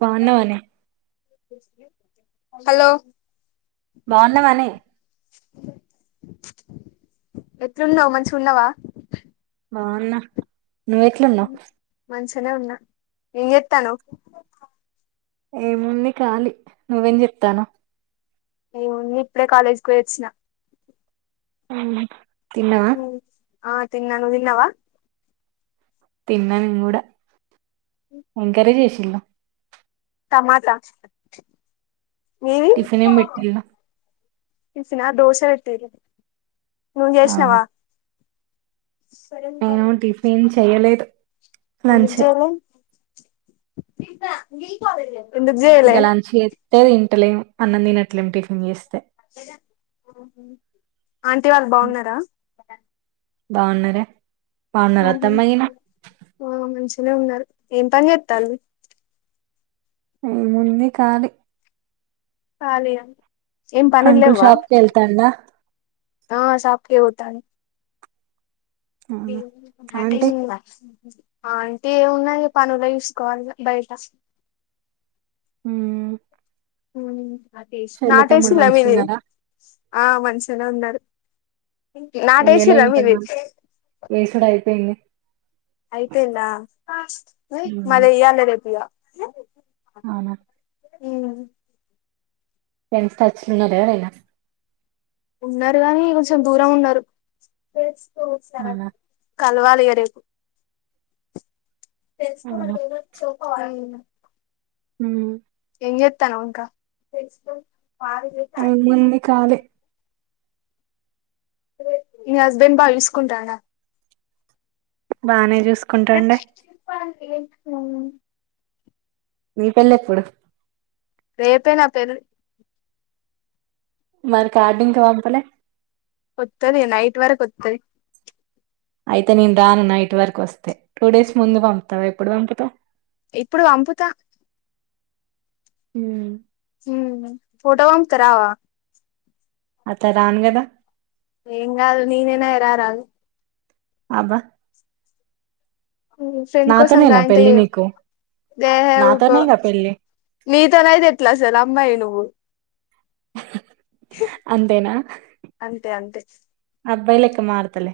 బావున్నావు అనే హలో బావున్నావానే ఎట్లున్నావు మంచిగా ఉన్నావా బాగున్నా నువ్వెట్లున్నావు ఇట్లానే ఉన్నా ఏం చేత్తాన్నావు ఏముంది ఖాళీ నువ్వేం చేత్తన్నావ్ ఏం ఉంది ఇప్పుడే కాలేజీకి పొయి వచ్చినా తిన్నావా ఆ తిన్నాను నువ్వు తిన్నవా తిన్న నిను కూడ ఎం కర్రీ చేసిల్లు టమాటా టిఫిన్ ఎం పెట్టీల్ల టిఫెన దోశ పెట్టిండ్రు అవునా నేను టిఫిన్ చెయ్యలేదు ఎందుకు లంచే చెయ్యాల తింటా నికు ఇ కాదర్లే [unintelligible] గల చేత్తే తింటలేం అన్నం తినట్లే అనిపిలే టిఫిన్ చేస్తే ఆంటీ వాళ్ళు బాగున్నారా బాగున్నరేరా బాగున్నార ఉహు అత్తమ్మాయినా ఆ మంచిగానే ఏం పని చెత్తండరు ఏముంది ఖాళీ ఖాళీ గా ఏం పనులు అంకుల్ లేవా షాప్ కి వెళ్తాండా అవునా మ్మ్ ఆంటీ [unintelligible] అంటే ఏమున్నాయి పనులే చూసుకోవాలి ఇగ బయట ఉ నాటేసి ఇలా మీది మంచిగున్నారా ఆ మంచిగానే ఉన్నాడు ఇయాలా ఈ పది నాళ్లు ఏసుడు అయిపోయింది అయిపోయిందా మ్మ్. మరి ఇయలే రేపు ఇగా అవునా ఉమ్. ఫ్రెండ్స్ టచ్ లో ఉన్నారా ఎవరైనా ఉన్నారు గాని కొంచం దూరం ఉన్నారు అవునా కలవనియ్యలేదు అవునా [inaudible] ఉ ఏం చెత్తన్నావ్ ఇంకా ఏముంది ఖాళీ మీ హస్బెండ్ బా చసుకుంటారా బానే చూస్త ప్రెండ్స్ చెప్పండి ఉమ్ నీ పెళ్ళి ఎప్పుడు రేపే నా పెళ్ళి మరి కార్డు ఇంకా పంపలే వత్తాది నైట్ వరకు వత్తాది అయితే నేను రాను నైట్ వరకు వస్తే టూ డేస్ ముందు పంపుతావా ఎప్పుడు పంపుతావు ఇప్పుడు అంపుతా హుమ్ ఫోటోం వంకా రావా అట్లా రాను కదా ఎం గాదు నేనుగా రారాదు అబ్బా ఉహుమ్ ఫ్రెండ్ కోసం గా నాతోనేనా ఇంత పెళ్ళి చేయ్యవు నీకు దేహే ఊకు నాతోనేగా పెళ్ళి మీతో నయితే ఎట్లాసలు అమ్మాయి నువ్వు అంతేనా అంతే అంతే అబ్బాయి లెక్క మారతలే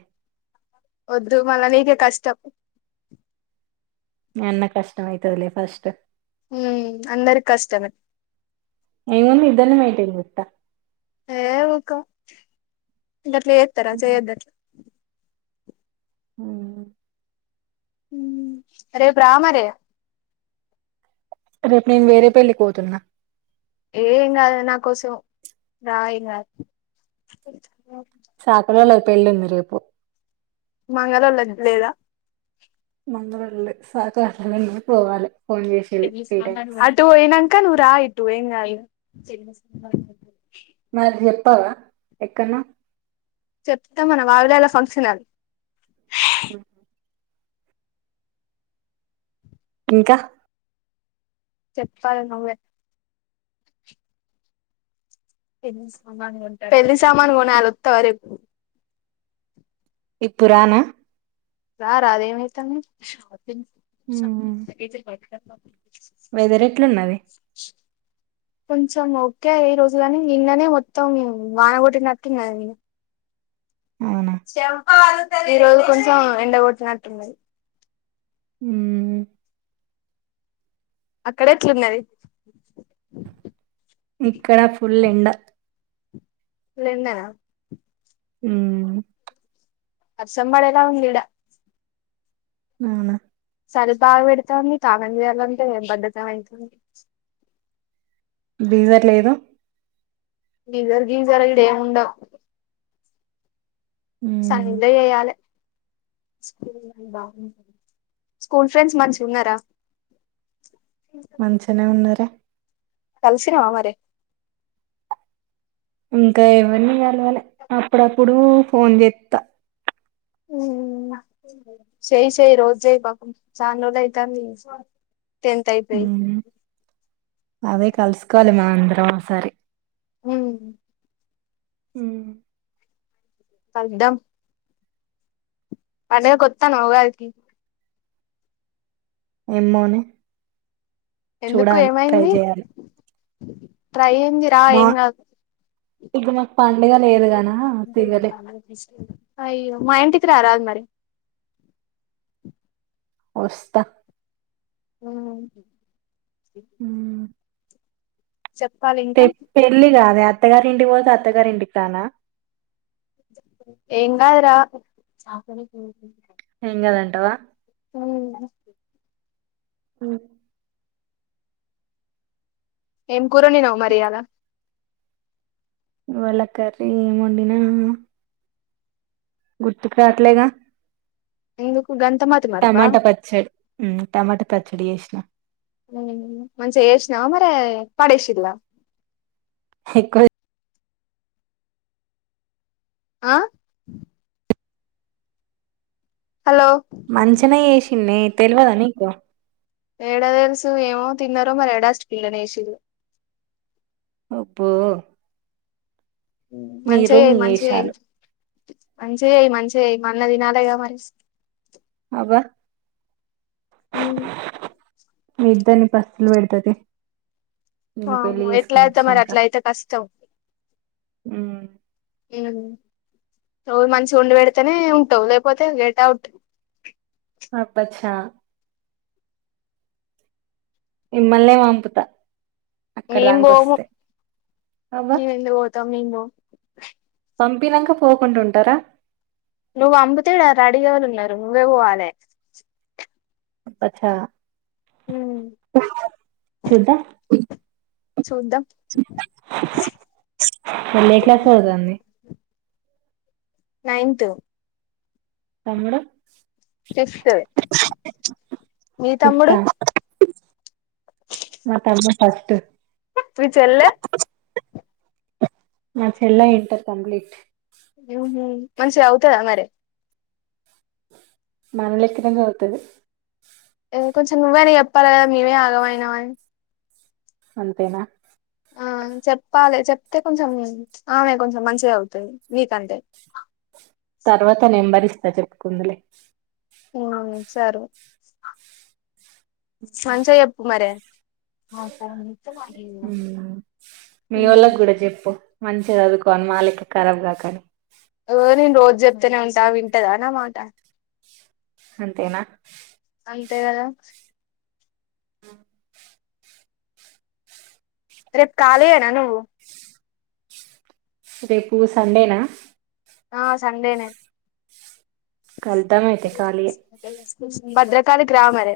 వొద్దు మళ నీకే కష్టం మీ అన్న కష్టం మైతదిలే ఫస్ట్ హ్మ్ అందరికి కష్టమే ఇం ఇద్దరీనీ మెయింటైన్ చేస్తా ఏ ఊకో ఇంకా అట్లా చేతార చేయొద్దుట్లు హ్మ్ అరే బ్రా్మ రే రేపు నేను వేరే పెళ్ళికి పోతున్నా ఏం కాదు లే నా కోసం రా ఏం కాదు అక్కడ వాళ్ళది పెళ్ళి ఉంది రేపు మంగలోలది లేదా మంగళ సాకట్ పోవాలి ఫోన్ చేసిళ్ళు త్రీ టైమ్స్ అటు పోయినక నువ్వు రా ఇట్టు ఏం కాదు మాది చెప్పవా ఎక్కన్నా చెప్తాం మనం ఆవిలలా ఫంక్షన్ అది ఆమ్ ఇంకా చెప్పాలి నవ్వే పెళ్లి సామాన్ కొనాలి వస్తావా రేపు ఇప్పురానా ఆది ఏం అయితది షాపింగ్ వేదర్ ఎట్లా ఉన్నది కొంచెం ఓకే ఏ రోజు గాని నిన్ననే మొత్తాం వాన గొట్టినట్టు ఉన్నాది ఇగ అవునా ఈ రోజు కొంచెం ఎండగొట్టినట్టున్నది మ్మ్ అక్కడ ఎట్లున్నది ఇక్కడ ఫుల్ ఎండ ఫుల్ ఎండనా మ్మ్ వర్షం పడేలా ఉందీడా అవునా సలి బాగా పెడతాంది స్నానం చేయాలంటే బద్ధకమయితుంది. గీజర్ లేదు. గీజర్ గీజర్ ఈడేం ఉండవ్ మ్మ్ సల్నీళ్ళే చేయాలే బాగుంది. స్కూల్ ఫ్రెండ్స్ మంచిగున్నారా మంచినే ఉన్నారే కలిసినవా మరి ఇంకా ఎవర్ని కలవలే. అప్పుడప్పుడు ఫోన్ చేత్తా మ్ చేయ్ చేయ్ రోజు చేయ్ పాపం చాన్ రోజులైతాంది. టెన్త్ అయిపోయి మ్మ్ అదే కలుసుకోవాలి మనం అందరం ఒకసారి మ్ హ్మ్ కలుద్దాం పండగ కొత్తన్నవ ఉగాదికి ఏమోనే ఎందుకు చూడాలి ట్రై ఏమైంది. చేయాలి ట్రై ఏందిరా మా ఏం కాదు ఇక మాకు పండుగ లేదుగానా తిరగలే అయ్యో మా ఇంటికి కి రారదు మరి వస్తా మ్మ్ హు ఉమ్. పె ఇంకా పెళ్ళి కాదే అత్తగారింటికి పోతే అత్తగారింటికి రానా ఏం గాద్ రా ఏం గాదంటావా మ్మ్ ఓ ఏం కూర వండినవు మరి ఇయాల ఇవ్వాళ కర్రీ ఏం వండినా గుర్తుకు రావట్లేదా ఎందుకు గంత మతిమరపా మ్ టమాటా పచ్చడి చేసిన మంచిగ చేసినవ మరి పడేశిర్రా [unintelligible] ఆ హలో మంచిగనే చేసిన్నే తెలవదా నీకు ఏడ తెలుసు ఏమో తిన్నారో మరి ఏడస్ట్ పిన్లో నేసిర్రు పప్పు మంచిగ చెయ్ మంచిగ చెయ్ వేషాలు మంచిగా అయి మంచిగా అయి మల్ల తినాలేగా మరీ అబ్బా అమ్ ఇద్దని పస్తులు పెడతది నేను పెళ్లి వామ్మే ఎట్లా చేసుకొని అయితే మరి వచ్చినాక అట్లాయితే కష్టం ఉమ్, రోజు మంచిగా వండి పెడితేనే ఉంటావు లేకపోతే గెట్ అవుట్ అబ్బ చ్చా మిమ్మల్ని నే పంపుతా అక్కడ మేం దాక బోము వస్తే అబ్బా మేము ఎందుకు పోతాం మేం బోము పంపినాక పోకుండా ఉంటారా నువ్వు అమ్ముతే ఇడా రెడీ గా ఎవరు ఉన్నారు నువ్వే పోవాలే అచ్చా ఉమ్ చుద్దాం చూద్దాం వాళ్ళు ఏ సబ్జెక్ట్ క్లాస్ ఎంతుందో చదువుతుంది నైన్త్ తమ్ముడు మీ తమ్ముడు ఫిఫ్తా మా తమ్మని ఫస్ట్ మీ చెల్లే మా చెల్లయ్ ఇంటర్ కంప్లీట్ ఉనా మంచిగా అవుతాయ మరి మన లెక్కనే చదువు తది కొంచెం నువ్వేనా చెప్పాలి కదా మేమే ఆగమైనామని అంతేనా ఆ చెప్పాలే చెప్తే కొంచెం ఆమె కొంచెం మంచిగా చదువుతాది నీకంటే తర్వాత నెంబర్ ఇస్తా చెప్పుకుందులే ఉం సరే మంచిగా చెప్పు మరి మీ వాళ్ళకు కూడా చెప్పు మంచిగా చదువుకో మళ్ళీ ఇక కరాబ్ కాకండి ఓ నేను రోజు చెప్తతానే ఉంటా వింటదా నామాట అంతేనా అంతే గదా రేపు కాలి యేనా నువ్వు రేపు సండేనా ఆ సండేనే కలుతామయితే ఖాళీ యే భద్రకాళికి రా మరి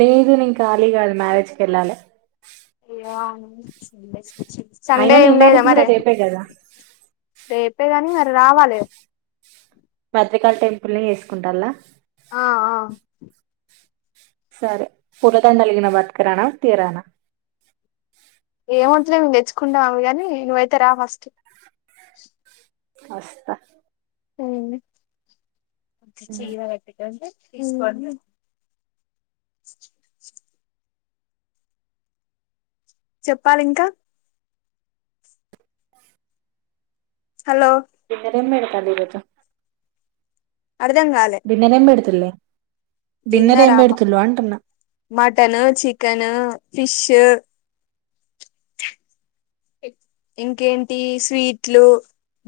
లేదు నిను ఖాళీ కాదు మ్యారేజ్కి వెళ్ళాలే సండే అయినా నీ ఏమి లేదా మ్యారేజ్ కూడా మరి రేపే కదా రేపే గాని మరి రావాలి బద్రికాల టెంపుల్నే చేసుకుంటలా ఆ ఆ సరే పూలదండలు గిన పట్టుకు రాన తీరనా ఏమ్ వద్దులే మిము తెచ్చుకుంటాం గాని కాని నువ్వైతే రా ఫస్ట్ ఆస్తా అవునా చెప్పాలి ఇంకా హలో డిన్నర్ ఏం పెడతారు ఈరోజు అర్ధం కాలే తెల్లే. డిన్నరా మటను చికెను ఫిష్. చె. ఇంకేంటి స్వీట్లు.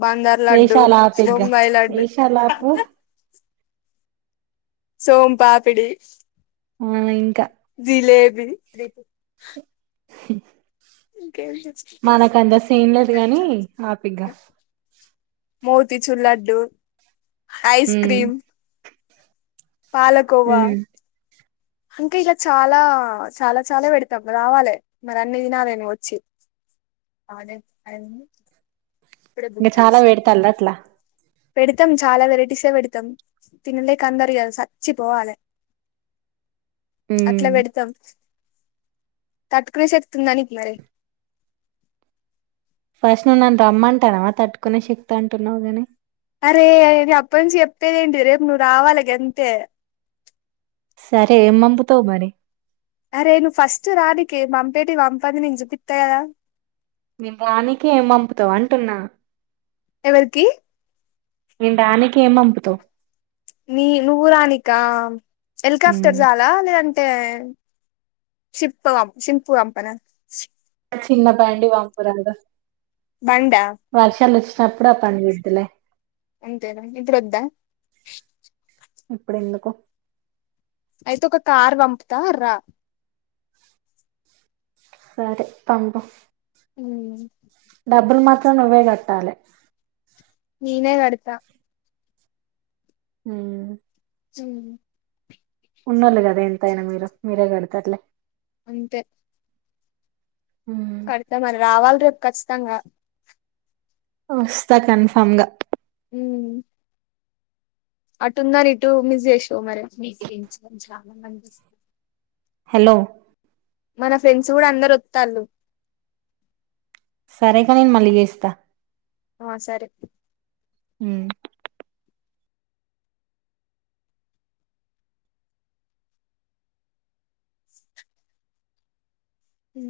బందర్ లడ్డు వేషాలు ఆపు ఇగ బొంబాయ్ లడ్డు. వేషాలు ఆపు సోమ్ పాపిడి. హ్మ్. జిలేబి. హు. ఇంకేంటి మనకు అంత సీన్ లేదు గాని ఆపింగా. Motichoor laddu ice um cream. Palkova. ఉమ్ అంకా ఇలా చాలా చాలా చాలా పెడుతాం రావాలే మరి అన్ని తినాలని వచ్చి. అదే అ. ఇంకా చాలా వెేడతలా అట్లా. పెడతాం చాలా వెరైటీసే పెడుతాం తినలేక అందరు ఇగ సచ్చిపోవాలి.. ఆ. అట్లా పెడుతాం. తట్టుకోనే శక్తి ఉందా మరి. ఫస్ట్ నన్ను రమ్మంటానమ తట్టుకునే శక్తి అంటున్నావు గాని. అరే అప్ప నుంచి చెప్పేదేంటి రేపు నువ్వు రావాలి అంతే. సరే ఏం పంపుతావు మరి. అరే నువ్వు ఫస్ట్ రా నీకు మంపేటి పంపదిని చూపిస్తాయి కదా. మేము రానికి ఏం పంపుతావు అంటున్నా. ఎవరికి. మేము రానీకే ఏం పంపుతావు. నీ నువ్వు రానీకా ఉమ్ హెలికాప్టర్ సలా లేదు అంటే. టే షిప్ షిప్పు పంపనా. చిన్న బండి పంపరాదు. బండా. అప్పుడే పందులే. అంతేనా ఇప్పుడు వద్దా. ఇప్పుడు ఎందుకు. అయితే ఒక కార్ పంపుతా రా. సరే పంపు. హ్మ్. డబ్బులు మాత్రం నువ్వే కట్టాలి. నీనే కడ్త. హ్మ్. హ్మ్. ఉన్నేళ్ళు కదా ఎంతయినా మీరు మీరే కడుతలే. అంతే. ఉమ్. కవిత రావాలి రేపు ఖచ్చితంగా.. వస్తా కన్ ఫామ్ గా. హ్మ్. అటు ఉందాని ఇటు మిస్ చేసేవు. హలో. మన ఫ్రెండ్స్ కూడా అందరు వత్తళ్ళు. సరేగా నేను మళ్ళీ చేస్తా. ఆ సరే. హ అ